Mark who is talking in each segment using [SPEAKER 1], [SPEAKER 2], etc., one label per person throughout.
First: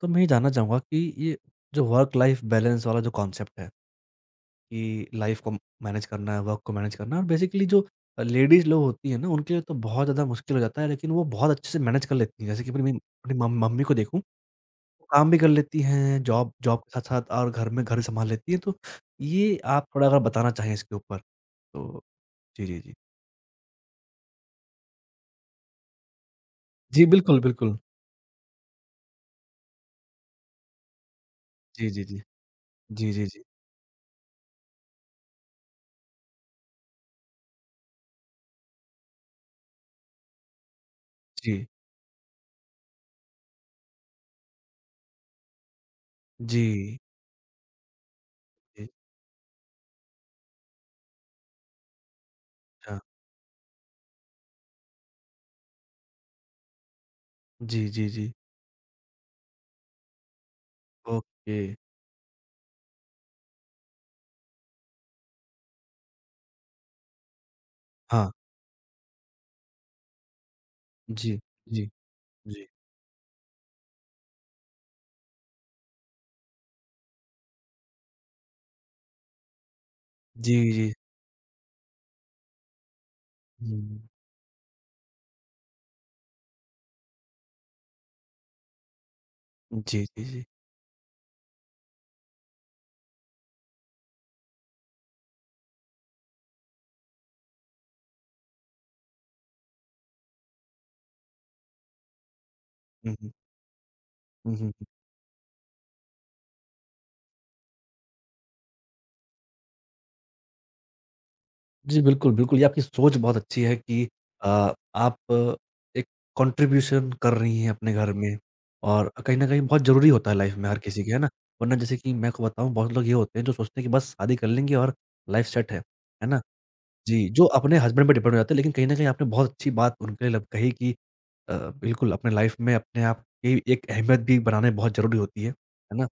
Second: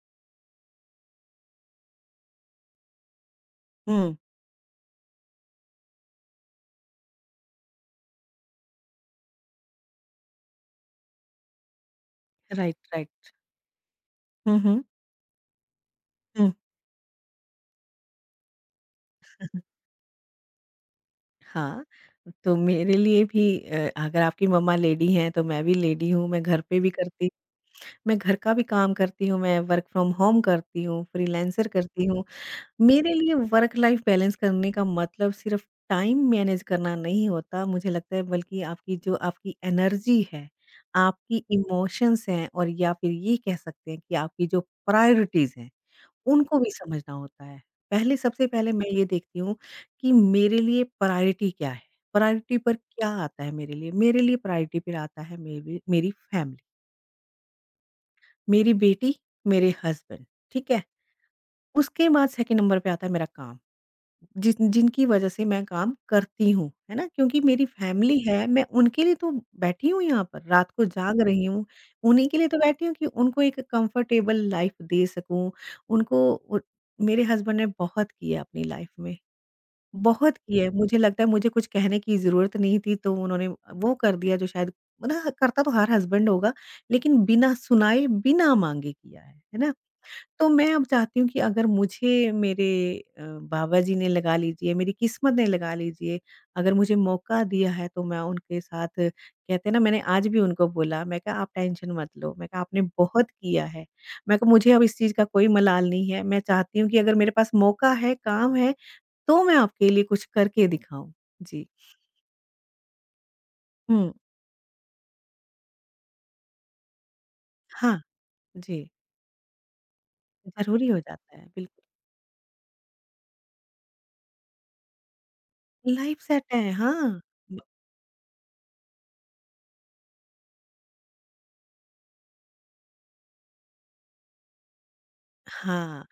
[SPEAKER 1] तो मैं ये जानना चाहूँगा कि ये जो वर्क लाइफ बैलेंस वाला जो कॉन्सेप्ट है
[SPEAKER 2] हुँ।
[SPEAKER 1] कि लाइफ को मैनेज करना है, वर्क को मैनेज करना है और बेसिकली जो लेडीज़ लोग होती हैं ना, उनके लिए तो बहुत ज़्यादा मुश्किल हो जाता है, लेकिन वो बहुत अच्छे से मैनेज कर लेती हैं। जैसे कि
[SPEAKER 2] राइट, राइट।
[SPEAKER 1] अपनी मम मम्मी को देखूँ,
[SPEAKER 2] हुँ, हुँ।
[SPEAKER 1] वो काम भी कर लेती हैं,
[SPEAKER 2] हुँ।
[SPEAKER 1] जॉब जॉब के साथ-साथ और घर संभाल लेती हैं। तो ये आप थोड़ा अगर बताना चाहें इसके ऊपर
[SPEAKER 2] हाँ,
[SPEAKER 1] तो।
[SPEAKER 2] तो
[SPEAKER 1] जी, जी,
[SPEAKER 2] मेरे
[SPEAKER 1] जी।
[SPEAKER 2] लिए भी अगर आपकी मम्मा लेडी हैं, तो मैं भी लेडी हूँ,
[SPEAKER 1] जी, बिल्कुल, बिल्कुल।
[SPEAKER 2] मैं घर का भी काम करती हूँ, मैं वर्क फ्रॉम होम करती हूँ, फ्रीलांसर
[SPEAKER 1] जी,
[SPEAKER 2] करती
[SPEAKER 1] जी, जी।
[SPEAKER 2] हूँ।
[SPEAKER 1] जी,
[SPEAKER 2] मेरे
[SPEAKER 1] जी,
[SPEAKER 2] लिए
[SPEAKER 1] जी।
[SPEAKER 2] वर्क लाइफ़ बैलेंस करने का मतलब सिर्फ़ टाइम मैनेज करना नहीं होता, मुझे लगता है बल्कि आपकी जो आपकी एनर्जी है, आपकी
[SPEAKER 1] जी।
[SPEAKER 2] इमोशंस हैं और या फिर ये कह सकते हैं कि आपकी जो प्रायोरिटीज़ हैं। उनको भी
[SPEAKER 1] जी।
[SPEAKER 2] समझना होता है। पहले सबसे पहले मैं
[SPEAKER 1] जी।
[SPEAKER 2] ये देखती हूँ कि मेरे लिए प्रायोरिटी क्या है? प्रायोरिटी पर
[SPEAKER 1] हाँ।
[SPEAKER 2] क्या आता है मेरे लिए? मेरे लिए प्रायोरिटी पर आता है मेरी मेरी फैमिली,
[SPEAKER 1] जी, जी, जी।
[SPEAKER 2] मेरी बेटी, मेरे हस्बैंड, ठीक है?
[SPEAKER 1] ओके।
[SPEAKER 2] उसके बाद सेकंड नंबर पे आता है मेरा काम। जिस जिनकी वजह से मैं काम करती हूँ, है ना? क्योंकि मेरी फैमिली
[SPEAKER 1] हाँ।
[SPEAKER 2] है, मैं उनके लिए तो बैठी हूँ यहाँ पर, रात को जाग
[SPEAKER 1] जी।
[SPEAKER 2] रही हूँ,
[SPEAKER 1] जी।
[SPEAKER 2] उन्हीं के लिए तो
[SPEAKER 1] जी।
[SPEAKER 2] बैठी हूँ कि उनको एक कंफर्टेबल लाइफ़ दे सकूँ, उनको उ मेरे हस्बैंड ने बहुत किया अपनी लाइफ़ में, बहुत
[SPEAKER 1] जी,
[SPEAKER 2] किया है,
[SPEAKER 1] जी।
[SPEAKER 2] मुझे लगता है मुझे कुछ कहने की ज़रूरत नहीं थी, तो उन्होंने वो
[SPEAKER 1] हुँ।
[SPEAKER 2] कर दिया जो शायद मतलब करता तो हर हस्बैंड होगा, लेकिन बिना सुनाए, बिना माँगे किया है ना?
[SPEAKER 1] जी, जी, जी।
[SPEAKER 2] तो मैं अब चाहती हूँ कि अगर मुझे मेरे अ, बाबा जी ने लगा लीजिए, मेरी किस्मत ने लगा लीजिए, अगर मुझे मौका दिया है तो मैं उनके साथ कहते हैं ना मैंने आज भी उनको बोला, मैं कहा आप टेंशन मत लो, मैं कहा आपने
[SPEAKER 1] हुँ,
[SPEAKER 2] बहुत
[SPEAKER 1] हुँ।
[SPEAKER 2] किया है। मैं कहा
[SPEAKER 1] हुँ, हुँ,
[SPEAKER 2] मुझे अब
[SPEAKER 1] हुँ।
[SPEAKER 2] इस चीज़ का कोई मलाल नहीं है, मैं चाहती हूँ कि अगर मेरे पास मौका है, काम है, तो मैं आपके लिए कुछ करके दिखाऊँ। जी।
[SPEAKER 1] जी, बिल्कुल, बिल्कुल, ये आपकी सोच बहुत अच्छी है कि
[SPEAKER 2] हुँ।
[SPEAKER 1] आप एक कॉन्ट्रिब्यूशन कर रही हैं अपने
[SPEAKER 2] हाँ,
[SPEAKER 1] घर में
[SPEAKER 2] जी,
[SPEAKER 1] और कहीं न कहीं बहुत ज़रूरी होता है लाइफ़ में हर
[SPEAKER 2] ज़रूरी हो
[SPEAKER 1] किसी के, है ना?
[SPEAKER 2] जाता है,
[SPEAKER 1] वरना
[SPEAKER 2] बिल्कुल।
[SPEAKER 1] जैसे कि मैं आपको बताऊँ बहुत लोग ये होते हैं जो सोचते हैं कि बस शादी कर लेंगे और लाइफ़ सेट
[SPEAKER 2] लाइफ
[SPEAKER 1] है ना?
[SPEAKER 2] सेट है, हाँ।
[SPEAKER 1] जी, जो
[SPEAKER 2] ब
[SPEAKER 1] अपने हस्बैंड पे डिपेंड हो जाते हैं लेकिन कहीं न कहीं आपने बहुत अच्छी बात उनके लिए कही कि अ, बिल्कुल अपने लाइफ़ में अपने आप की एक अहमियत भी बनाना बहुत ज़रूरी होती है
[SPEAKER 2] हाँ।
[SPEAKER 1] ना?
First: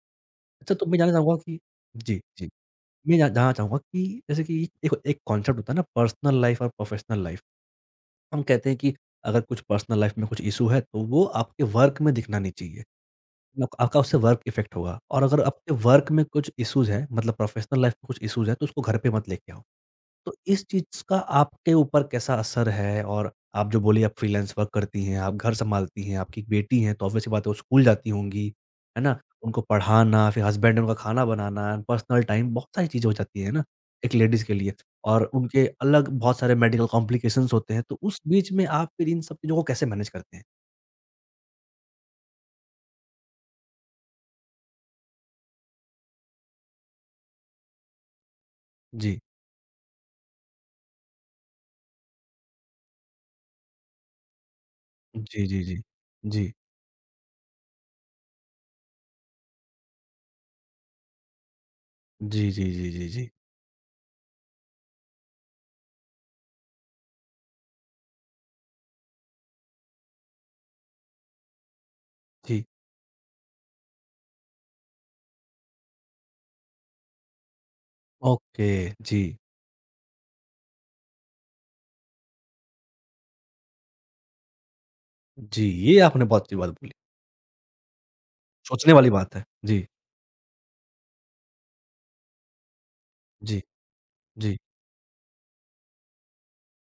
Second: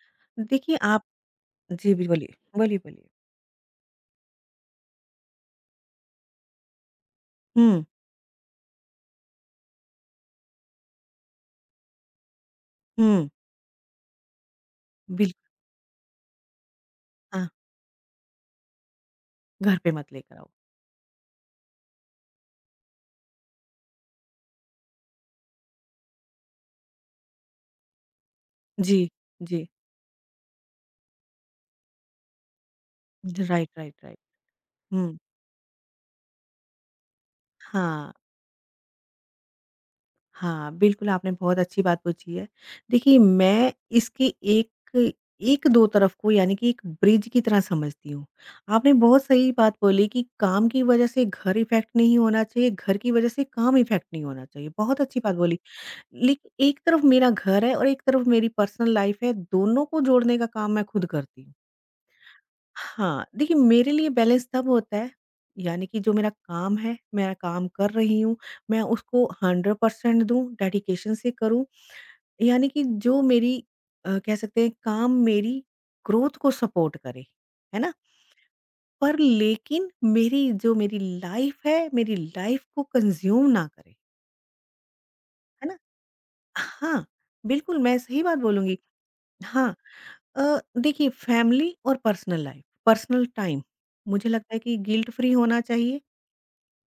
[SPEAKER 1] अच्छा
[SPEAKER 2] देखिए
[SPEAKER 1] तो मैं
[SPEAKER 2] आप
[SPEAKER 1] जानना चाहूँगा कि।
[SPEAKER 2] जी, बिल
[SPEAKER 1] जी,
[SPEAKER 2] बोलिए,
[SPEAKER 1] जी।
[SPEAKER 2] बोलिए, बोलिए।
[SPEAKER 1] मैं जा जानना चाहूँगा कि जैसे कि देखो एक कॉन्सेप्ट होता है ना पर्सनल लाइफ और प्रोफेशनल लाइफ।
[SPEAKER 2] हुँ,
[SPEAKER 1] हम कहते हैं कि अगर कुछ पर्सनल लाइफ में कुछ इश्यू है तो वो आपके वर्क में दिखना नहीं चाहिए।
[SPEAKER 2] हुँ,
[SPEAKER 1] आप आपका उससे वर्क इफ़ेक्ट होगा और अगर
[SPEAKER 2] बिल्कुल,
[SPEAKER 1] आपके वर्क में कुछ इश्यूज़ हैं मतलब
[SPEAKER 2] हाँ,
[SPEAKER 1] प्रोफेशनल लाइफ में कुछ इश्यूज़ हैं तो उसको घर पे मत लेके आओ।
[SPEAKER 2] घर पे मत
[SPEAKER 1] तो
[SPEAKER 2] लेकर आओ।
[SPEAKER 1] इस चीज़ का आपके ऊपर कैसा असर है? और आप जो बोली आप फ्रीलांस वर्क करती हैं, आप घर सँभालती हैं, आपकी एक बेटी है तो ऑब्वियस सी बात है वो स्कूल जाती होंगी,
[SPEAKER 2] जी,
[SPEAKER 1] है ना? उनको
[SPEAKER 2] जी,
[SPEAKER 1] पढ़ाना, फिर हस्बैंड उनका खाना बनाना, पर्सनल टाइम बहुत सारी चीज़ें हो जाती
[SPEAKER 2] जी।
[SPEAKER 1] हैं ना,
[SPEAKER 2] राइट, राइट,
[SPEAKER 1] एक
[SPEAKER 2] राइट।
[SPEAKER 1] लेडीज़ के लिए
[SPEAKER 2] हुँ,
[SPEAKER 1] और उनके अलग बहुत सारे मेडिकल कॉम्प्लिकेशंस होते हैं, तो
[SPEAKER 2] हाँ,
[SPEAKER 1] उस बीच में आप फिर इन सब चीज़ों को कैसे मैनेज करते हैं?
[SPEAKER 2] हाँ, बिल्कुल आपने बहुत अच्छी बात पूछी है। देखिए मैं इसके एक एक दो तरफ को यानी कि एक ब्रिज की तरह समझती हूँ। आपने
[SPEAKER 1] जी।
[SPEAKER 2] बहुत सही बात बोली कि काम की वज़ह से घर इफ़ेक्ट नहीं होना चाहिए, घर की वज़ह से काम इफ़ेक्ट नहीं होना चाहिए। बहुत अच्छी बात
[SPEAKER 1] जी,
[SPEAKER 2] बोली।
[SPEAKER 1] जी, जी। जी।
[SPEAKER 2] लेकिन एक तरफ मेरा घर है और एक तरफ मेरी पर्सनल लाइफ़ है, दोनों को जोड़ने का काम मैं खुद करती हूँ।
[SPEAKER 1] जी, जी, जी, जी,
[SPEAKER 2] हाँ,
[SPEAKER 1] जी।
[SPEAKER 2] देखिए मेरे लिए बैलेंस तब होता है यानी कि जो मेरा काम है, मैं काम कर रही हूँ, मैं उसको 100% दूँ, डेडिकेशन से करूँ।
[SPEAKER 1] जी।
[SPEAKER 2] यानी कि जो मेरी कह सकते हैं काम मेरी ग्रोथ को सपोर्ट करे, है ना?
[SPEAKER 1] ओके।
[SPEAKER 2] पर
[SPEAKER 1] जी।
[SPEAKER 2] लेकिन मेरी जो मेरी लाइफ़ है, मेरी लाइफ़ को कंज़्यूम ना करे,
[SPEAKER 1] जी,
[SPEAKER 2] है ना?
[SPEAKER 1] ये आपने बहुत अच्छी बात बोली।
[SPEAKER 2] हाँ, बिल्कुल मैं सही बात बोलूँगी।
[SPEAKER 1] सोचने वाली बात है।
[SPEAKER 2] हाँ,
[SPEAKER 1] जी।
[SPEAKER 2] देखिए फैमिली और पर्सनल लाइफ़, पर्सनल
[SPEAKER 1] जी।
[SPEAKER 2] टाइम मुझे लगता
[SPEAKER 1] जी।
[SPEAKER 2] है कि गिल्ट फ्री होना चाहिए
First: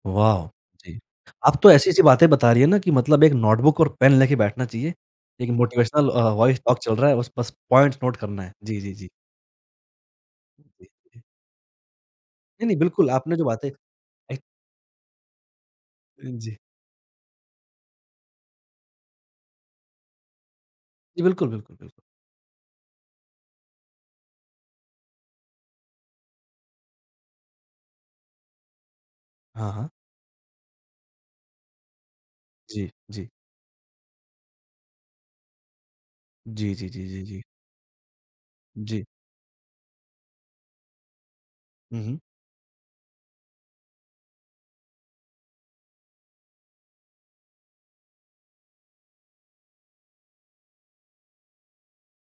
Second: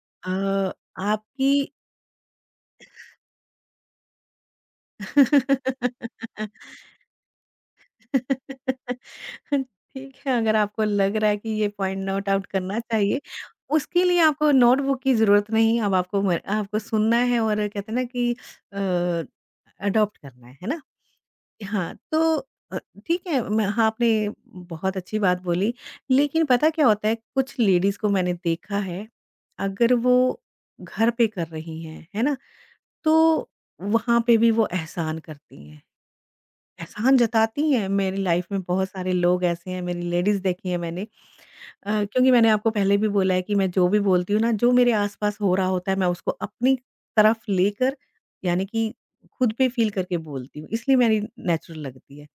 [SPEAKER 1] वाओ!
[SPEAKER 2] अ,
[SPEAKER 1] जी।
[SPEAKER 2] आपकी
[SPEAKER 1] आप तो ऐसी-ऐसी बातें बता रही हैं ना कि मतलब एक नोटबुक और पेन लेके बैठना चाहिए। एक मोटिवेशनल वॉइस टॉक चल रहा है बस बस पॉइंट्स नोट करना है। जी, जी, जी।
[SPEAKER 2] ठीक है, अगर आपको
[SPEAKER 1] जी,
[SPEAKER 2] लग
[SPEAKER 1] जी।
[SPEAKER 2] रहा है कि ये पॉइंट नोट आउट
[SPEAKER 1] नहीं, नहीं
[SPEAKER 2] करना
[SPEAKER 1] बिल्कुल
[SPEAKER 2] चाहिए,
[SPEAKER 1] आपने जो बातें
[SPEAKER 2] उसके लिए
[SPEAKER 1] एक
[SPEAKER 2] आपको नोटबुक की ज़रूरत नहीं, अब आपको म
[SPEAKER 1] जी।
[SPEAKER 2] आपको सुनना है और कहते हैं ना कि अ, अडॉप्ट करना है ना?
[SPEAKER 1] जी, बिल्कुल, बिल्कुल,
[SPEAKER 2] हाँ,
[SPEAKER 1] बिल्कुल।
[SPEAKER 2] तो अ, ठीक है मैं हाँ, आपने बहुत अच्छी बात बोली, लेकिन पता क्या होता है, कुछ लेडीज़ को मैंने देखा है,
[SPEAKER 1] हाँ, हाँ।
[SPEAKER 2] अगर वो घर पे कर रही हैं, है ना?
[SPEAKER 1] जी, जी।
[SPEAKER 2] तो वहाँ पे भी वो एहसान करती हैं।
[SPEAKER 1] जी, जी, जी,
[SPEAKER 2] एहसान
[SPEAKER 1] जी, जी।
[SPEAKER 2] जताती हैं, मेरी लाइफ़ में बहुत
[SPEAKER 1] जी।
[SPEAKER 2] सारे लोग ऐसे हैं, मेरी लेडीज़ देखी हैं मैंने
[SPEAKER 1] हुँ, हुँ।
[SPEAKER 2] क्योंकि मैंने आपको पहले भी बोला है कि मैं जो भी बोलती हूँ ना, जो मेरे आस-पास हो रहा होता है, मैं उसको अपनी तरफ लेकर यानी कि खुद पे फ़ील करके बोलती हूँ, इसलिए मेरी नेचुरल लगती है।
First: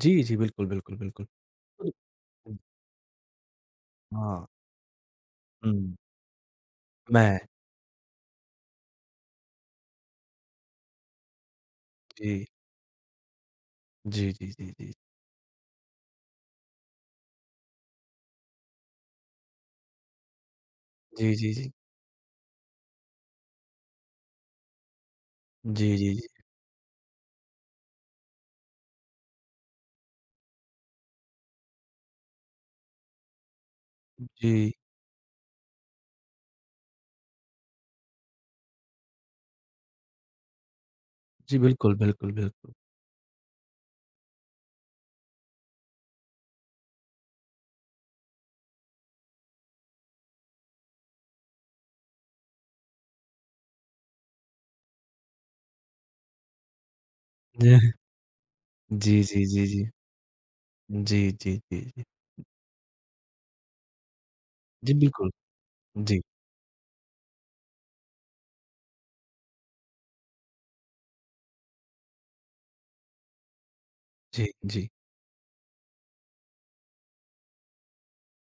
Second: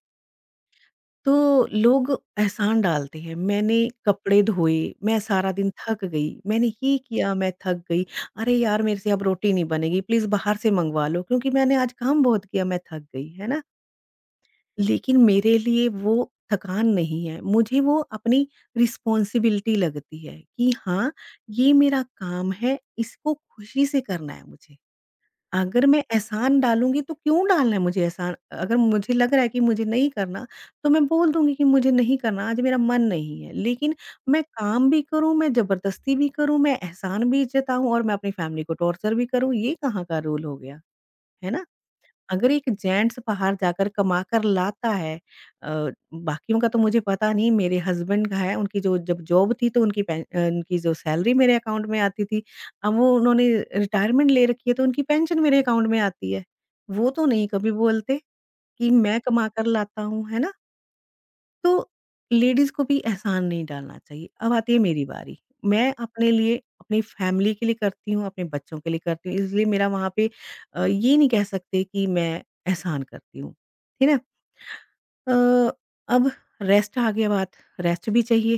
[SPEAKER 1] जी, जी, बिल्कुल, बिल्कुल, बिल्कुल।
[SPEAKER 2] तो लोग एहसान डालते हैं, मैंने कपड़े
[SPEAKER 1] हाँ।
[SPEAKER 2] धोए, मैं सारा दिन
[SPEAKER 1] हुँ।
[SPEAKER 2] थक गई, मैंने ये किया,
[SPEAKER 1] मैं
[SPEAKER 2] मैं थक गई, अरे यार मेरे से अब रोटी नहीं बनेगी, प्लीज़ बाहर से मँगवा लो क्योंकि मैंने आज काम
[SPEAKER 1] जी।
[SPEAKER 2] बहुत किया, मैं थक गई, है ना?
[SPEAKER 1] जी, जी, जी, जी।
[SPEAKER 2] लेकिन मेरे लिए वो थकान नहीं है, मुझे वो अपनी रिस्पॉन्सिबिलिटी लगती है कि हाँ,
[SPEAKER 1] जी, जी,
[SPEAKER 2] ये
[SPEAKER 1] जी।
[SPEAKER 2] मेरा काम है, इसको खुशी से करना है मुझे। अगर
[SPEAKER 1] जी,
[SPEAKER 2] मैं
[SPEAKER 1] जी, जी।
[SPEAKER 2] एहसान डालूँगी तो क्यों डालना है मुझे एहसान? अगर मुझे लग रहा है कि मुझे नहीं करना, तो मैं बोल दूँगी कि मुझे नहीं करना, आज मेरा मन नहीं है। लेकिन मैं
[SPEAKER 1] जी।
[SPEAKER 2] काम भी करूँ, मैं ज़बरदस्ती भी करूँ, मैं एहसान भी जताऊँ और मैं अपनी फैमिली को टॉर्चर भी करूँ, ये कहाँ का रूल हो गया, है
[SPEAKER 1] जी,
[SPEAKER 2] ना?
[SPEAKER 1] बिल्कुल, बिल्कुल,
[SPEAKER 2] अगर एक
[SPEAKER 1] बिल्कुल।
[SPEAKER 2] जेंट्स बाहर जाकर कमा कर लाता है अ, बाकियों का तो मुझे पता नहीं मेरे हस्बैंड का है उनकी जो जब जॉब थी तो उनकी जो सैलरी मेरे अकाउंट में आती थी। अब वो उन्होंने रिटायरमेंट ले रखी है तो उनकी पेंशन मेरे अकाउंट में आती है। वो तो नहीं कभी
[SPEAKER 1] जी,
[SPEAKER 2] बोलते कि मैं
[SPEAKER 1] जी, जी,
[SPEAKER 2] कमा
[SPEAKER 1] जी।
[SPEAKER 2] कर
[SPEAKER 1] जी
[SPEAKER 2] लाता हूँ, है ना?
[SPEAKER 1] जी, जी, जी,
[SPEAKER 2] तो
[SPEAKER 1] जी।
[SPEAKER 2] लेडीज़ को भी एहसान नहीं डालना चाहिए। अब आती है
[SPEAKER 1] जी,
[SPEAKER 2] मेरी
[SPEAKER 1] बिल्कुल।
[SPEAKER 2] बारी, मैं
[SPEAKER 1] जी,
[SPEAKER 2] अपने लिए, अपनी फैमिली के लिए करती हूँ, अपने बच्चों के लिए करती हूँ, इसलिए मेरा वहाँ पे ये नहीं कह सकते कि मैं एहसान करती हूँ। है ना?
[SPEAKER 1] जी, जी।
[SPEAKER 2] अ, अब रेस्ट आ गया बात, रेस्ट भी चाहिए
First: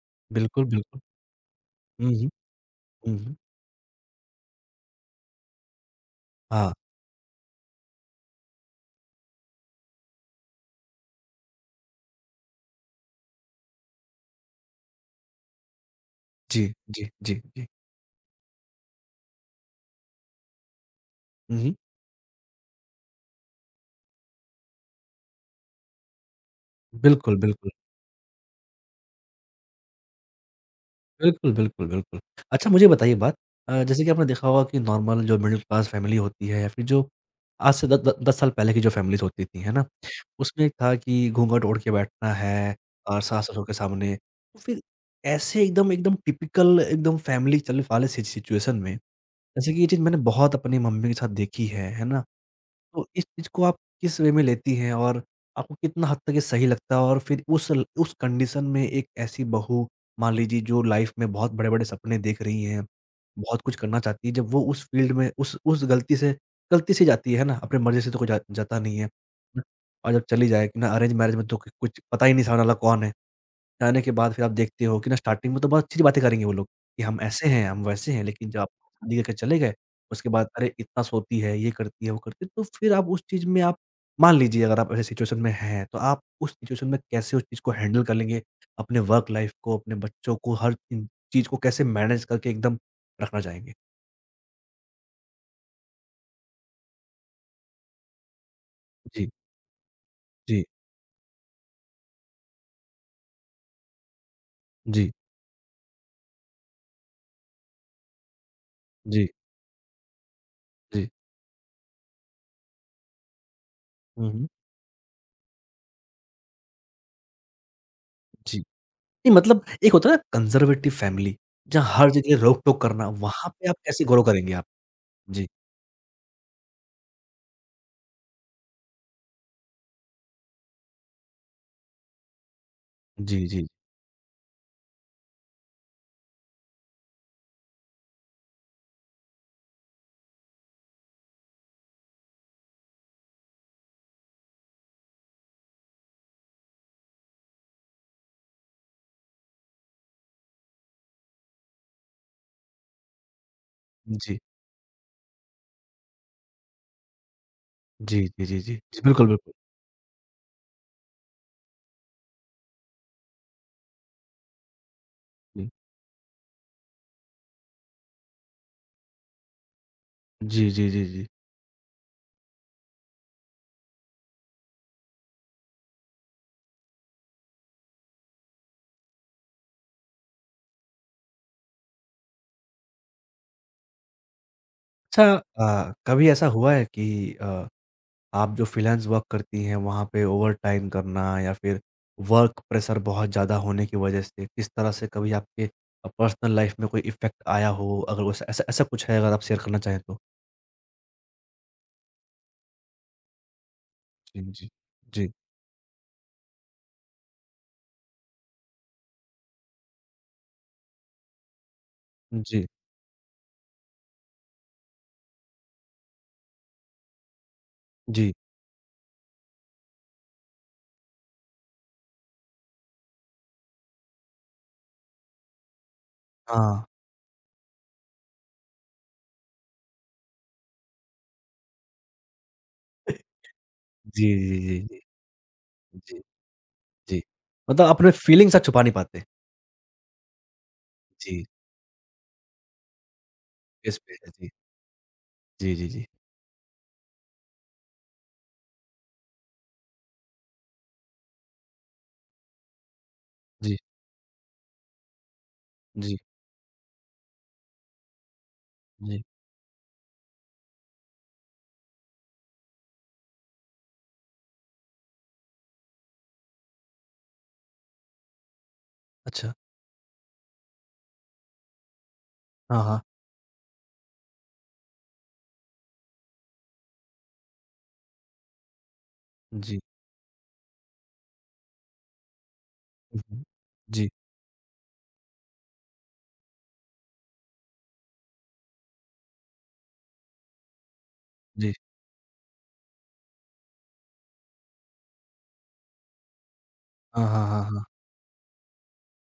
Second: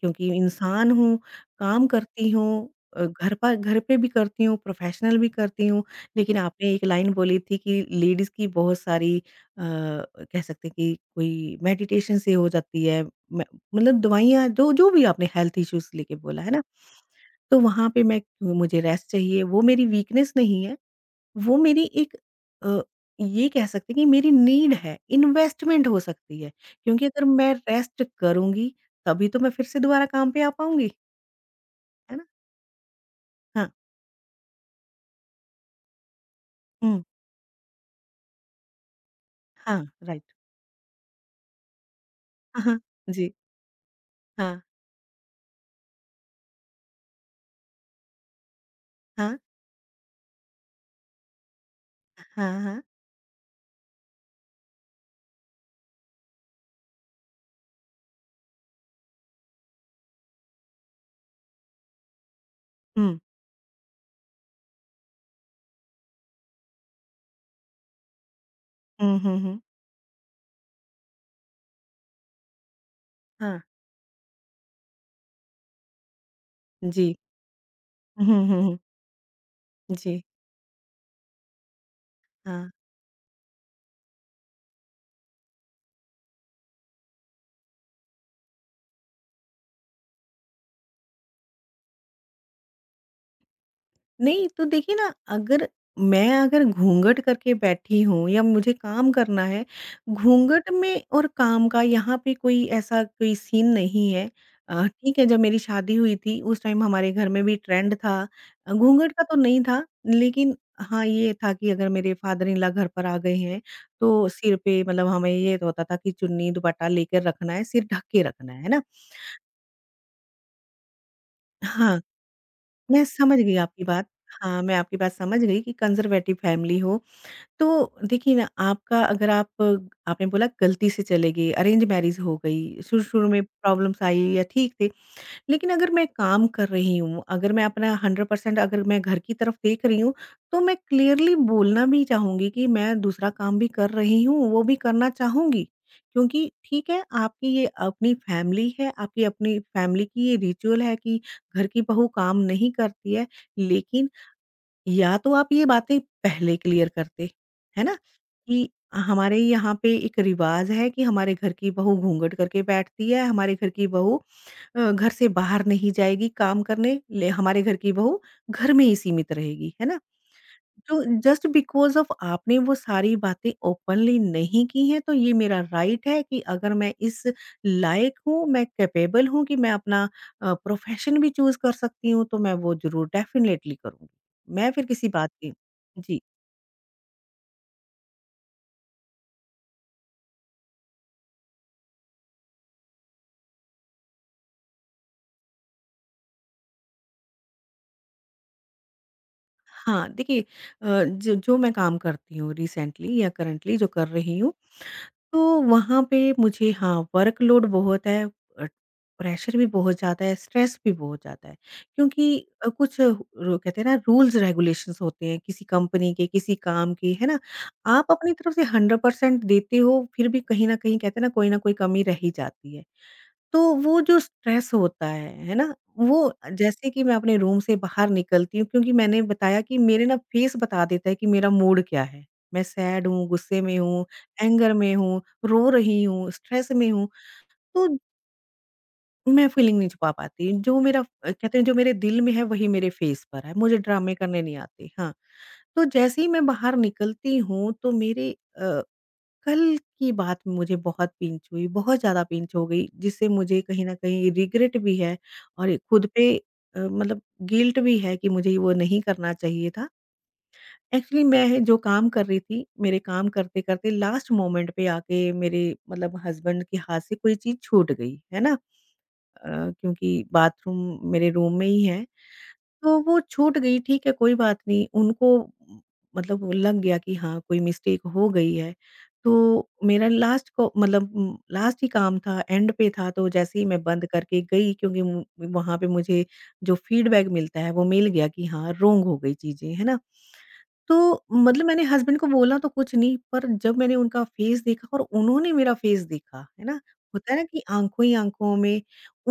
[SPEAKER 2] क्योंकि
[SPEAKER 1] बिल्कुल,
[SPEAKER 2] इंसान
[SPEAKER 1] बिल्कुल।
[SPEAKER 2] हूँ, काम
[SPEAKER 1] हुँ,
[SPEAKER 2] करती
[SPEAKER 1] हुँ,
[SPEAKER 2] हूँ
[SPEAKER 1] हुँ, हुँ।
[SPEAKER 2] घर पे भी करती हूँ, प्रोफ़ेशनल भी करती हूँ, लेकिन आपने
[SPEAKER 1] हाँ,
[SPEAKER 2] एक लाइन बोली थी कि लेडीज़ की बहुत सारी कह सकते हैं कि कोई मेडिटेशन से हो जाती है म मतलब दवाइयाँ जो जो भी आपने हेल्थ इश्यूज़ लेके बोला है ना?
[SPEAKER 1] जी, जी, जी,
[SPEAKER 2] तो
[SPEAKER 1] जी।
[SPEAKER 2] वहाँ पे मैं मुझे रेस्ट चाहिए, वो मेरी वीकनेस नहीं है। वो
[SPEAKER 1] हुँ, हुँ।
[SPEAKER 2] मेरी एक अ, ये कह सकते हैं कि मेरी नीड है, इन्वेस्टमेंट हो सकती है। क्योंकि अगर
[SPEAKER 1] बिल्कुल,
[SPEAKER 2] मैं
[SPEAKER 1] बिल्कुल।
[SPEAKER 2] रेस्ट करूँगी, तभी तो मैं फिर से दोबारा काम पे आ पाऊँगी,
[SPEAKER 1] बिल्कुल, बिल्कुल,
[SPEAKER 2] है
[SPEAKER 1] बिल्कुल।
[SPEAKER 2] ना?
[SPEAKER 1] अच्छा मुझे बताइए बात।
[SPEAKER 2] हाँ,
[SPEAKER 1] जैसे कि आपने देखा होगा कि नॉर्मल जो मिडल क्लास फैमिली होती है या फिर
[SPEAKER 2] हुँ,
[SPEAKER 1] जो आज से द द 10 साल पहले की जो फैमिलीज़ होती थी, है
[SPEAKER 2] हाँ,
[SPEAKER 1] ना?
[SPEAKER 2] राइट।
[SPEAKER 1] उसमें एक था कि घूँघट ओढ़ के बैठना
[SPEAKER 2] हाँ,
[SPEAKER 1] है
[SPEAKER 2] हाँ,
[SPEAKER 1] और
[SPEAKER 2] जी,
[SPEAKER 1] सास-ससुर के सामने। तो
[SPEAKER 2] हाँ,
[SPEAKER 1] फिर ऐसे एकदम एकदम टिपिकल एकदम फैमिली चल वाले सि सिचुएशन में
[SPEAKER 2] हाँ,
[SPEAKER 1] जैसे कि ये चीज़ मैंने बहुत अपनी मम्मी के साथ देखी है ना?
[SPEAKER 2] हाँ, हाँ,
[SPEAKER 1] तो इस चीज़ को आप किस वे में लेती हैं और आपको कितना हद तक ये सही लगता है? और फिर उस ल उस कंडीशन में एक ऐसी बहू मान लीजिए जो लाइफ़ में बहुत बड़े-बड़े सपने देख रही हैं,
[SPEAKER 2] हुँ,
[SPEAKER 1] बहुत कुछ करना चाहती है, जब वो उस फ़ील्ड में उस गलती से जाती है ना, अपनी मर्ज़ी से तो कोई जा जाता नहीं है।
[SPEAKER 2] हुँ, हुँ, हुँ,
[SPEAKER 1] और जब चली जाए कि ना अरेंज मैरेज में तो क कुछ पता ही नहीं सामने वाला कौन है।
[SPEAKER 2] हाँ,
[SPEAKER 1] जाने के बाद फिर आप देखते हो कि ना स्टार्टिंग में तो बहुत अच्छी बातें करेंगे वो लोग, कि
[SPEAKER 2] जी,
[SPEAKER 1] हम ऐसे हैं, हम वैसे हैं,
[SPEAKER 2] हुँ, हुँ,
[SPEAKER 1] लेकिन जब आप
[SPEAKER 2] हुँ,
[SPEAKER 1] शादी करके चले गए,
[SPEAKER 2] जी,
[SPEAKER 1] उसके बाद अरे! इतना सोती है, ये करती है, वो करती है, तो
[SPEAKER 2] हाँ।
[SPEAKER 1] फिर आप उस चीज़ में आप मान लीजिए अगर आप ऐसे सिचुएशन में हैं, तो आप उस सिचुएशन में कैसे उस चीज़ को हैंडल कर लेंगे? अपने वर्क लाइफ़ को, अपने बच्चों को, हर इन चीज़ को कैसे मैनेज करके एकदम रखना चाहेंगे?
[SPEAKER 2] नहीं, तो देखिए ना अगर मैं अगर घूँघट करके बैठी हूँ या मुझे काम
[SPEAKER 1] जी,
[SPEAKER 2] करना है,
[SPEAKER 1] जी,
[SPEAKER 2] घूँघट में और काम का यहाँ पे कोई ऐसा कोई सीन नहीं है।
[SPEAKER 1] जी,
[SPEAKER 2] ठीक है जब मेरी शादी हुई थी उस टाइम हमारे घर में भी ट्रेंड था घूँघट का
[SPEAKER 1] जी,
[SPEAKER 2] तो नहीं था लेकिन हाँ,
[SPEAKER 1] जी।
[SPEAKER 2] ये था कि अगर मेरे फादर इन लॉ घर पर आ गए हैं, तो
[SPEAKER 1] हुँ, हुँ।
[SPEAKER 2] सिर पे मतलब हमें ये तो होता था कि चुन्नी दुपट्टा लेकर रखना है, सिर ढक के रखना
[SPEAKER 1] जी।
[SPEAKER 2] है ना?
[SPEAKER 1] नहीं मतलब एक होता है ना कंज़र्वेटिव फैमिली, जहाँ
[SPEAKER 2] हाँ,
[SPEAKER 1] हर जगह रोक-टोक
[SPEAKER 2] मैं
[SPEAKER 1] करना,
[SPEAKER 2] समझ
[SPEAKER 1] वहाँ
[SPEAKER 2] गई
[SPEAKER 1] पे आप
[SPEAKER 2] आपकी
[SPEAKER 1] कैसे
[SPEAKER 2] बात।
[SPEAKER 1] ग्रो करेंगे
[SPEAKER 2] हाँ,
[SPEAKER 1] आप?
[SPEAKER 2] मैं आपकी बात समझ
[SPEAKER 1] जी।
[SPEAKER 2] गई कि कंज़र्वेटिव फैमिली हो तो देखिए ना आपका अगर आप आपने बोला गलती से चले गए, अरेंज मैरिज हो गई, शुरू-शुरू में
[SPEAKER 1] जी, जी।
[SPEAKER 2] प्रॉब्लम्स आई या ठीक थे। लेकिन अगर मैं काम कर रही हूँ, अगर मैं अपना 100% अगर मैं घर की तरफ देख रही हूँ, तो मैं क्लियरली बोलना भी चाहूँगी कि मैं दूसरा काम भी कर रही हूँ, वो भी करना चाहूँगी। क्योंकि ठीक है, आपकी ये अपनी फैमिली है, आपकी अपनी फैमिली की ये रिचुअल है कि घर की बहू काम नहीं करती है। लेकिन
[SPEAKER 1] जी।
[SPEAKER 2] या तो आप ये बातें पहले क्लियर करते, है ना?
[SPEAKER 1] जी, जी, जी,
[SPEAKER 2] कि
[SPEAKER 1] जी। जी, बिल्कुल,
[SPEAKER 2] हमारे
[SPEAKER 1] बिल्कुल।
[SPEAKER 2] यहाँ पे एक रिवाज़ है कि हमारे घर की बहू घूँघट करके बैठती है, हमारे घर की बहू घर से बाहर
[SPEAKER 1] जी।
[SPEAKER 2] नहीं जाएगी काम करने, ले हमारे घर की बहू घर में ही सीमित रहेगी, है ना?
[SPEAKER 1] जी, जी,
[SPEAKER 2] तो
[SPEAKER 1] जी, जी।
[SPEAKER 2] जस्ट बिकॉज़ ऑफ आपने वो सारी बातें ओपनली नहीं की हैं, तो ये मेरा राइट है कि अगर मैं इस लायक हूँ, मैं कैपेबल हूँ कि मैं अपना प्रोफ़ेशन भी चूज़ कर सकती हूँ, तो मैं वो ज़रूर डेफ़िनेटली करूँगी। मैं फिर किसी बात
[SPEAKER 1] अच्छा।
[SPEAKER 2] की जी,
[SPEAKER 1] कभी ऐसा हुआ है कि अ, आप जो फ्रीलांस वर्क करती हैं वहाँ पे ओवरटाइम करना या फिर वर्क प्रेशर बहुत ज़्यादा होने की वज़ह से किस तरह से कभी आपके पर्सनल लाइफ़ में कोई इफ़ेक्ट आया हो? अगर वैसा ऐसा ऐसा कुछ है अगर आप शेयर करना चाहें
[SPEAKER 2] हाँ,
[SPEAKER 1] तो?
[SPEAKER 2] देखिए जो जो मैं काम करती हूँ रिसेंटली या करंटली जो कर रही
[SPEAKER 1] जी,
[SPEAKER 2] हूँ
[SPEAKER 1] जी। जी।
[SPEAKER 2] तो वहाँ पे मुझे हाँ, वर्कलोड बहुत है अ, प्रेशर भी बहुत ज़्यादा है, स्ट्रेस भी बहुत ज़्यादा है। क्योंकि
[SPEAKER 1] जी।
[SPEAKER 2] कुछ रो कहते हैं ना रूल्स रेगुलेशंस होते हैं किसी कंपनी के, किसी काम के, है ना? आप अपनी
[SPEAKER 1] जी।
[SPEAKER 2] तरफ से 100% देते हो, फिर भी कहीं न कहीं कहते हैं ना कोई न कोई कमी रह ही जाती है। तो वो जो स्ट्रेस होता है ना? वो
[SPEAKER 1] हाँ।
[SPEAKER 2] जैसे कि मैं अपने रूम से बाहर निकलती हूँ क्योंकि मैंने बताया कि मेरे ना फेस बता देता है कि मेरा मूड क्या है। मैं सैड हूँ, गुस्से में हूँ,
[SPEAKER 1] जी, जी,
[SPEAKER 2] एंगर
[SPEAKER 1] जी,
[SPEAKER 2] में
[SPEAKER 1] जी।
[SPEAKER 2] हूँ, रो रही
[SPEAKER 1] जी,
[SPEAKER 2] हूँ, स्ट्रेस में हूँ,
[SPEAKER 1] जी। मतलब
[SPEAKER 2] तो
[SPEAKER 1] अपने फीलिंग सा छुपा नहीं पाते।
[SPEAKER 2] मैं फीलिंग नहीं छुपा पाती। जो मेरा
[SPEAKER 1] जी,
[SPEAKER 2] कहते हैं जो मेरे दिल में है वही मेरे फेस पर है, मुझे
[SPEAKER 1] इस
[SPEAKER 2] ड्रामे
[SPEAKER 1] पे है।
[SPEAKER 2] करने
[SPEAKER 1] जी।
[SPEAKER 2] नहीं आते। हाँ,
[SPEAKER 1] जी,
[SPEAKER 2] तो
[SPEAKER 1] जी, जी।
[SPEAKER 2] जैसे ही मैं बाहर निकलती हूँ तो मेरे अ कल की बात मुझे बहुत पिंच हुई, बहुत ज़्यादा पिंच हो गई, जिससे मुझे
[SPEAKER 1] जी,
[SPEAKER 2] कहीं न कहीं रिग्रेट भी है और ये खुद
[SPEAKER 1] जी।
[SPEAKER 2] पे मतलब गिल्ट भी है कि मुझे वो नहीं
[SPEAKER 1] जी,
[SPEAKER 2] करना चाहिए था। एक्चुअली मैं जो काम कर रही थी, मेरे काम करते-करते लास्ट मोमेंट पे आके मेरे मतलब हस्बैंड के हाथ से कोई चीज़ छूट गई, है ना? अ,
[SPEAKER 1] अच्छा।
[SPEAKER 2] क्योंकि बाथरूम मेरे रूम में ही है
[SPEAKER 1] हाँ,
[SPEAKER 2] तो
[SPEAKER 1] हाँ।
[SPEAKER 2] वो छूट गई ठीक है कोई बात नहीं, उनको मतलब वो लग गया कि हाँ, कोई मिस्टेक हो गई है। तो
[SPEAKER 1] जी।
[SPEAKER 2] मेरा लास्ट को मतलब लास्ट ही काम था, एंड पे था
[SPEAKER 1] हुँ,
[SPEAKER 2] तो
[SPEAKER 1] हुँ।
[SPEAKER 2] जैसे ही मैं बंद
[SPEAKER 1] जी,
[SPEAKER 2] करके गई क्योंकि मु वहाँ पे मुझे जो फीडबैक मिलता है वो मिल गया कि हाँ, रोंग हो गई चीज़ें, है ना? तो मतलब
[SPEAKER 1] जी।
[SPEAKER 2] मैंने हस्बैंड को बोला तो कुछ नहीं, पर जब मैंने उनका फेस देखा और उन्होंने मेरा फेस देखा, है ना?
[SPEAKER 1] हाँ,
[SPEAKER 2] होता है ना
[SPEAKER 1] हाँ,
[SPEAKER 2] कि
[SPEAKER 1] हाँ, हाँ।
[SPEAKER 2] आँखों ही आँखों में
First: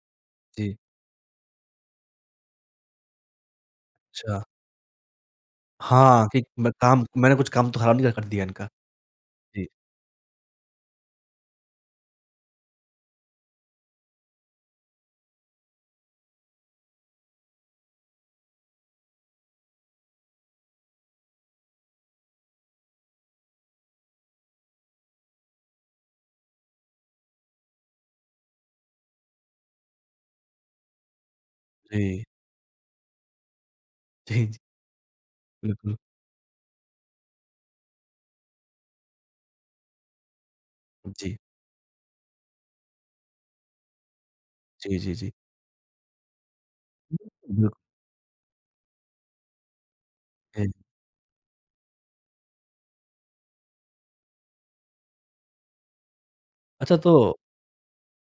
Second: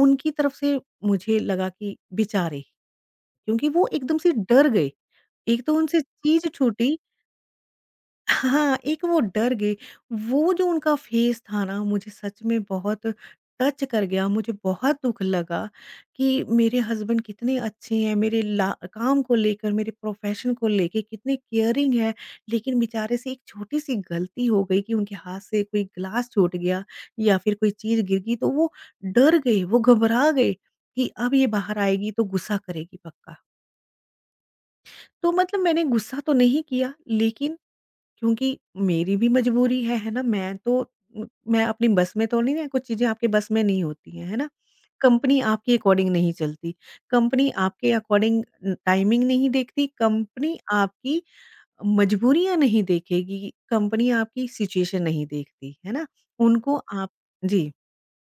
[SPEAKER 2] उनकी तरफ
[SPEAKER 1] जी,
[SPEAKER 2] से मुझे लगा कि बेचारे! क्योंकि वो एकदम से
[SPEAKER 1] अच्छा।
[SPEAKER 2] डर गए। एक तो उनसे
[SPEAKER 1] हाँ, कि
[SPEAKER 2] चीज़
[SPEAKER 1] मैं
[SPEAKER 2] छूटी
[SPEAKER 1] काम मैंने कुछ काम तो ख़राब नहीं कर कर दिया इनका।
[SPEAKER 2] हाँ, एक वो डर
[SPEAKER 1] जी,
[SPEAKER 2] गए। वो जो उनका फेस था ना मुझे सच में बहुत टच कर गया, मुझे बहुत दुःख लगा कि मेरे हस्बैंड कितने अच्छे हैं, मेरे ला काम को लेकर, मेरे प्रोफ़ेशन को लेके कितने केयरिंग हैं, लेकिन बेचारे से एक छोटी-सी गलती हो गई कि उनके हाथ से कोई ग्लास छूट गया या फिर कोई चीज़ गिर गई तो वो डर गए, वो घबरा गए कि अब ये बाहर आएगी तो
[SPEAKER 1] जी,
[SPEAKER 2] गुस्सा करेगी पक्का।
[SPEAKER 1] जी, जी,
[SPEAKER 2] तो मतलब मैंने
[SPEAKER 1] बिल्कुल।
[SPEAKER 2] गुस्सा तो नहीं किया लेकिन क्योंकि मेरी भी मजबूरी है ना? मैं तो
[SPEAKER 1] जी,
[SPEAKER 2] मैं अपनी बस में तो नहीं है, कुछ चीज़ें आपके बस में नहीं होती हैं, है ना?
[SPEAKER 1] जी, जी, जी।
[SPEAKER 2] कंपनी आपके अकॉर्डिंग नहीं चलती, कंपनी
[SPEAKER 1] बिल्कुल,
[SPEAKER 2] आपके अकॉर्डिंग टाइमिंग नहीं देखती, कंपनी
[SPEAKER 1] जी।
[SPEAKER 2] आपकी मजबूरियाँ नहीं देखेगी, कंपनी आपकी सिचुएशन नहीं देखती, है ना? उनको
[SPEAKER 1] अच्छा
[SPEAKER 2] आप
[SPEAKER 1] तो
[SPEAKER 2] जी,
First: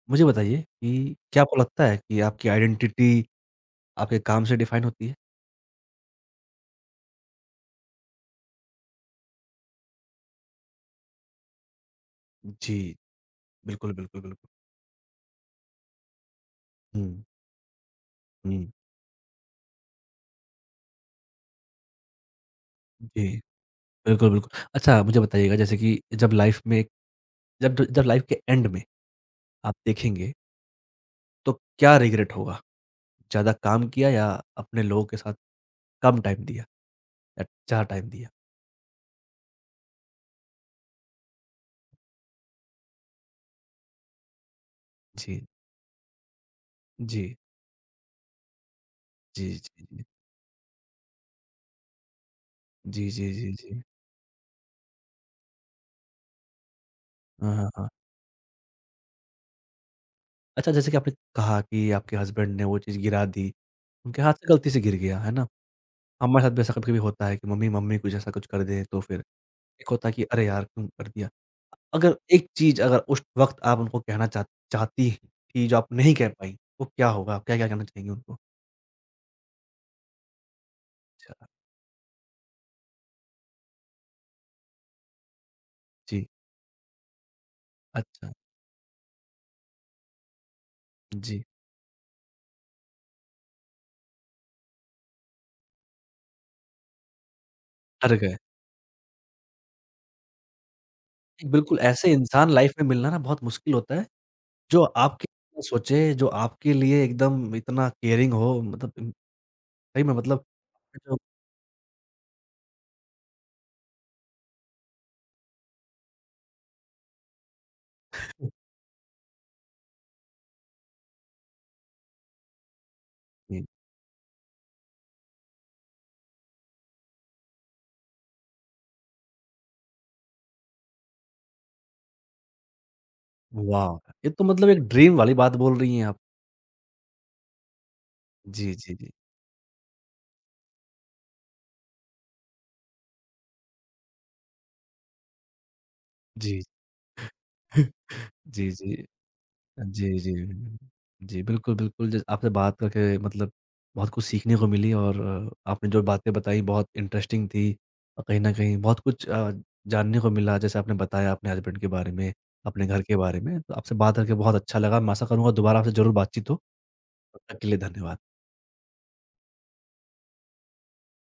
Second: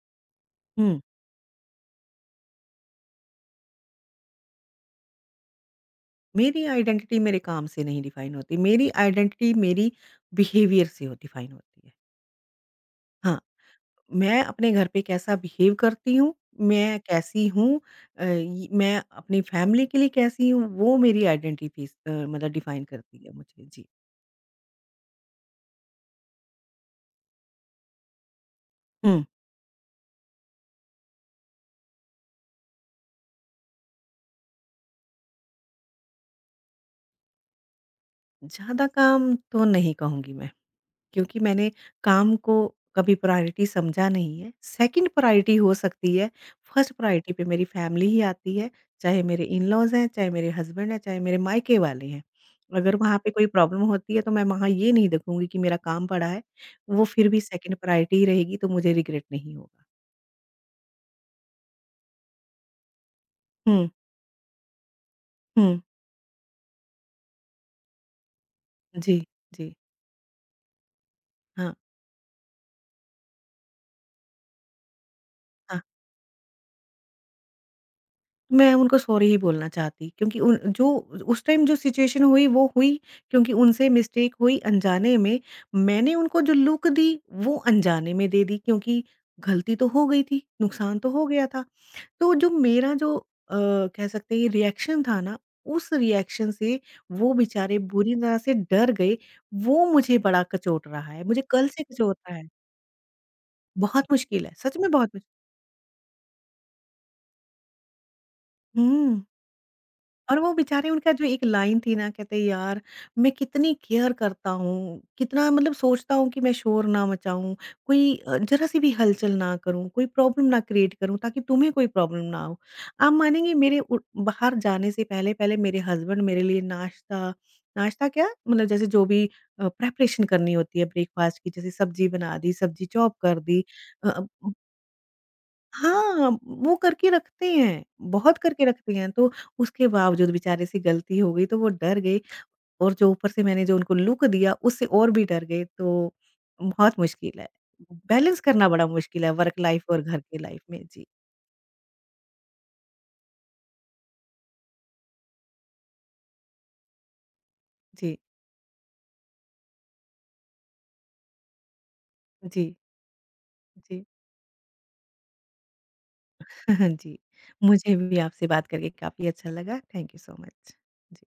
[SPEAKER 1] मुझे बताइए
[SPEAKER 2] हुँ।
[SPEAKER 1] कि क्या आपको लगता है कि आपकी आइडेंटिटी आपके काम से डिफ़ाइन होती है?
[SPEAKER 2] मेरी आइडेंटिटी मेरे काम से नहीं डिफाइन होती, मेरी आइडेंटिटी मेरी बिहेवियर से डिफाइन होती है।
[SPEAKER 1] जी,
[SPEAKER 2] हाँ।
[SPEAKER 1] बिल्कुल, बिल्कुल,
[SPEAKER 2] मैं
[SPEAKER 1] बिल्कुल।
[SPEAKER 2] अपने घर पे कैसा बिहेव करती हूँ, मैं
[SPEAKER 1] हुँ,
[SPEAKER 2] कैसी हूँ
[SPEAKER 1] हुँ।
[SPEAKER 2] य मैं अपनी फैमिली के लिए कैसी हूँ, वो मेरी आइडेंटिटीज़ मतलब डिफाइन करती
[SPEAKER 1] जी,
[SPEAKER 2] है मुझे। जी।
[SPEAKER 1] बिल्कुल, बिल्कुल। अच्छा मुझे बताइएगा जैसे कि जब लाइफ़ में जब जब लाइफ़ के एंड में
[SPEAKER 2] हुँ,
[SPEAKER 1] आप देखेंगे तो क्या रिग्रेट होगा? ज़्यादा काम किया या अपने लोगों के साथ कम टाइम दिया या ज़्यादा टाइम दिया?
[SPEAKER 2] ज़्यादा काम तो नहीं कहूँगी मैं। क्योंकि मैंने काम को कभी प्रायोरिटी समझा नहीं है। सेकंड
[SPEAKER 1] जी,
[SPEAKER 2] प्रायोरिटी हो सकती है, फर्स्ट
[SPEAKER 1] जी,
[SPEAKER 2] प्रायोरिटी पे मेरी फैमिली ही आती है, चाहे मेरे
[SPEAKER 1] जी, जी,
[SPEAKER 2] इन-लॉज़
[SPEAKER 1] जी।
[SPEAKER 2] हैं, चाहे मेरे हस्बैंड हैं, चाहे मेरे मायके वाले हैं। अगर
[SPEAKER 1] जी,
[SPEAKER 2] वहाँ पे
[SPEAKER 1] जी,
[SPEAKER 2] कोई
[SPEAKER 1] जी,
[SPEAKER 2] प्रॉब्लम
[SPEAKER 1] जी।
[SPEAKER 2] होती है तो मैं वहाँ ये नहीं देखूँगी कि मेरा काम पड़ा है, वो फिर भी
[SPEAKER 1] हाँ, हाँ,
[SPEAKER 2] सेकंड
[SPEAKER 1] हाँ।
[SPEAKER 2] प्रायोरिटी ही रहेगी तो मुझे रिग्रेट नहीं होगा।
[SPEAKER 1] अच्छा जैसे कि आपने कहा कि आपके हस्बैंड ने वो चीज़ गिरा दी,
[SPEAKER 2] हुँ,
[SPEAKER 1] उनके हाथ से गलती से गिर गया, है ना?
[SPEAKER 2] हुँ।
[SPEAKER 1] हमारे साथ भी ऐसा कभी-कभी होता है कि मम्मी मम्मी कुछ ऐसा कुछ कर दें तो
[SPEAKER 2] जी,
[SPEAKER 1] फिर
[SPEAKER 2] जी।
[SPEAKER 1] एक होता है कि अरे यार! क्यों कर दिया?
[SPEAKER 2] हाँ,
[SPEAKER 1] अगर एक चीज़ अगर उस वक़्त आप उनको कहना चाहती थी जो
[SPEAKER 2] हाँ।
[SPEAKER 1] आप नहीं कह पाई, वो क्या होगा? क्या-क्या कहना चाहेंगी उनको?
[SPEAKER 2] मैं उनको सॉरी ही बोलना चाहती क्योंकि उन जो उस
[SPEAKER 1] अच्छा,
[SPEAKER 2] टाइम जो सिचुएशन हुई वो हुई क्योंकि उनसे मिस्टेक हुई अनजाने में। मैंने
[SPEAKER 1] जी,
[SPEAKER 2] उनको जो लुक दी वो अनजाने में
[SPEAKER 1] अच्छा,
[SPEAKER 2] दे दी क्योंकि गलती तो हो गई थी, नुकसान तो हो
[SPEAKER 1] जी।
[SPEAKER 2] गया था। तो जो मेरा जो कह सकते हैं रिएक्शन था ना, उस रिएक्शन से वो बेचारे बुरी
[SPEAKER 1] डर गए।
[SPEAKER 2] तरह से डर गए। वो मुझे बड़ा कचोट रहा है, मुझे कल
[SPEAKER 1] बिल्कुल,
[SPEAKER 2] से
[SPEAKER 1] ऐसे
[SPEAKER 2] कचोट रहा है।
[SPEAKER 1] इंसान लाइफ़ में मिलना ना बहुत मुश्किल होता
[SPEAKER 2] बहुत
[SPEAKER 1] है,
[SPEAKER 2] मुश्किल है, सच
[SPEAKER 1] जो
[SPEAKER 2] में बहुत
[SPEAKER 1] आपके
[SPEAKER 2] मुश्किल
[SPEAKER 1] लिए सोचे, जो आपके लिए एकदम इतना केयरिंग हो मतलब
[SPEAKER 2] हुँ।
[SPEAKER 1] सही में
[SPEAKER 2] और
[SPEAKER 1] मतलब
[SPEAKER 2] वो बेचारे उनका
[SPEAKER 1] जो
[SPEAKER 2] जो एक लाइन थी ना कहते यार मैं कितनी केयर करता हूँ, कितना मतलब सोचता हूँ कि मैं शोर ना मचाऊँ, कोई ज़रा-सी भी हलचल ना करूँ, कोई प्रॉब्लम ना क्रिएट करूँ ताकि तुम्हें कोई प्रॉब्लम ना हो। आप मानेंगे
[SPEAKER 1] जी,
[SPEAKER 2] मेरे उ बाहर जाने से पहले-पहले मेरे हस्बैंड मेरे लिए नाश्ता नाश्ता क्या मतलब जैसे जो भी प्रिपरेशन करनी होती है ब्रेकफास्ट की जैसे सब्ज़ी बना दी, सब्ज़ी चॉप कर दी अ
[SPEAKER 1] वाह! ये तो
[SPEAKER 2] अ
[SPEAKER 1] मतलब एक ड्रीम वाली बात बोल रही हैं आप।
[SPEAKER 2] हाँ, वो करके रखते हैं, बहुत करके
[SPEAKER 1] जी,
[SPEAKER 2] रखते
[SPEAKER 1] जी,
[SPEAKER 2] हैं,
[SPEAKER 1] जी।
[SPEAKER 2] तो उसके बावजूद बेचारे से गलती हो गई तो वो डर गए और जो ऊपर से मैंने जो उनको लुक दिया उससे और भी डर गए, तो
[SPEAKER 1] जी।
[SPEAKER 2] बहुत मुश्किल है। बैलेंस करना
[SPEAKER 1] जी,
[SPEAKER 2] बड़ा
[SPEAKER 1] जी।
[SPEAKER 2] मुश्किल है वर्क लाइफ़ और
[SPEAKER 1] जी,
[SPEAKER 2] घर
[SPEAKER 1] जी।
[SPEAKER 2] की लाइफ़ में। जी,
[SPEAKER 1] जी, बिल्कुल, बिल्कुल ज आपसे बात करके मतलब बहुत कुछ सीखने को मिली और आपने जो बातें बताई बहुत इंटरेस्टिंग थी
[SPEAKER 2] जी।
[SPEAKER 1] और कहीं न कहीं बहुत कुछ जानने को मिला। जैसे आपने बताया अपने हस्बैंड के बारे में,
[SPEAKER 2] जी,
[SPEAKER 1] अपने घर के बारे में। तो आपसे
[SPEAKER 2] जी।
[SPEAKER 1] बात करके बहुत अच्छा लगा। मैं आशा करूँगा दोबारा आपसे ज़रूर बातचीत हो।
[SPEAKER 2] जी,
[SPEAKER 1] तब तक के लिए
[SPEAKER 2] मुझे भी
[SPEAKER 1] धन्यवाद।
[SPEAKER 2] आपसे बात करके काफ़ी अच्छा लगा। Thank you so much. Ji.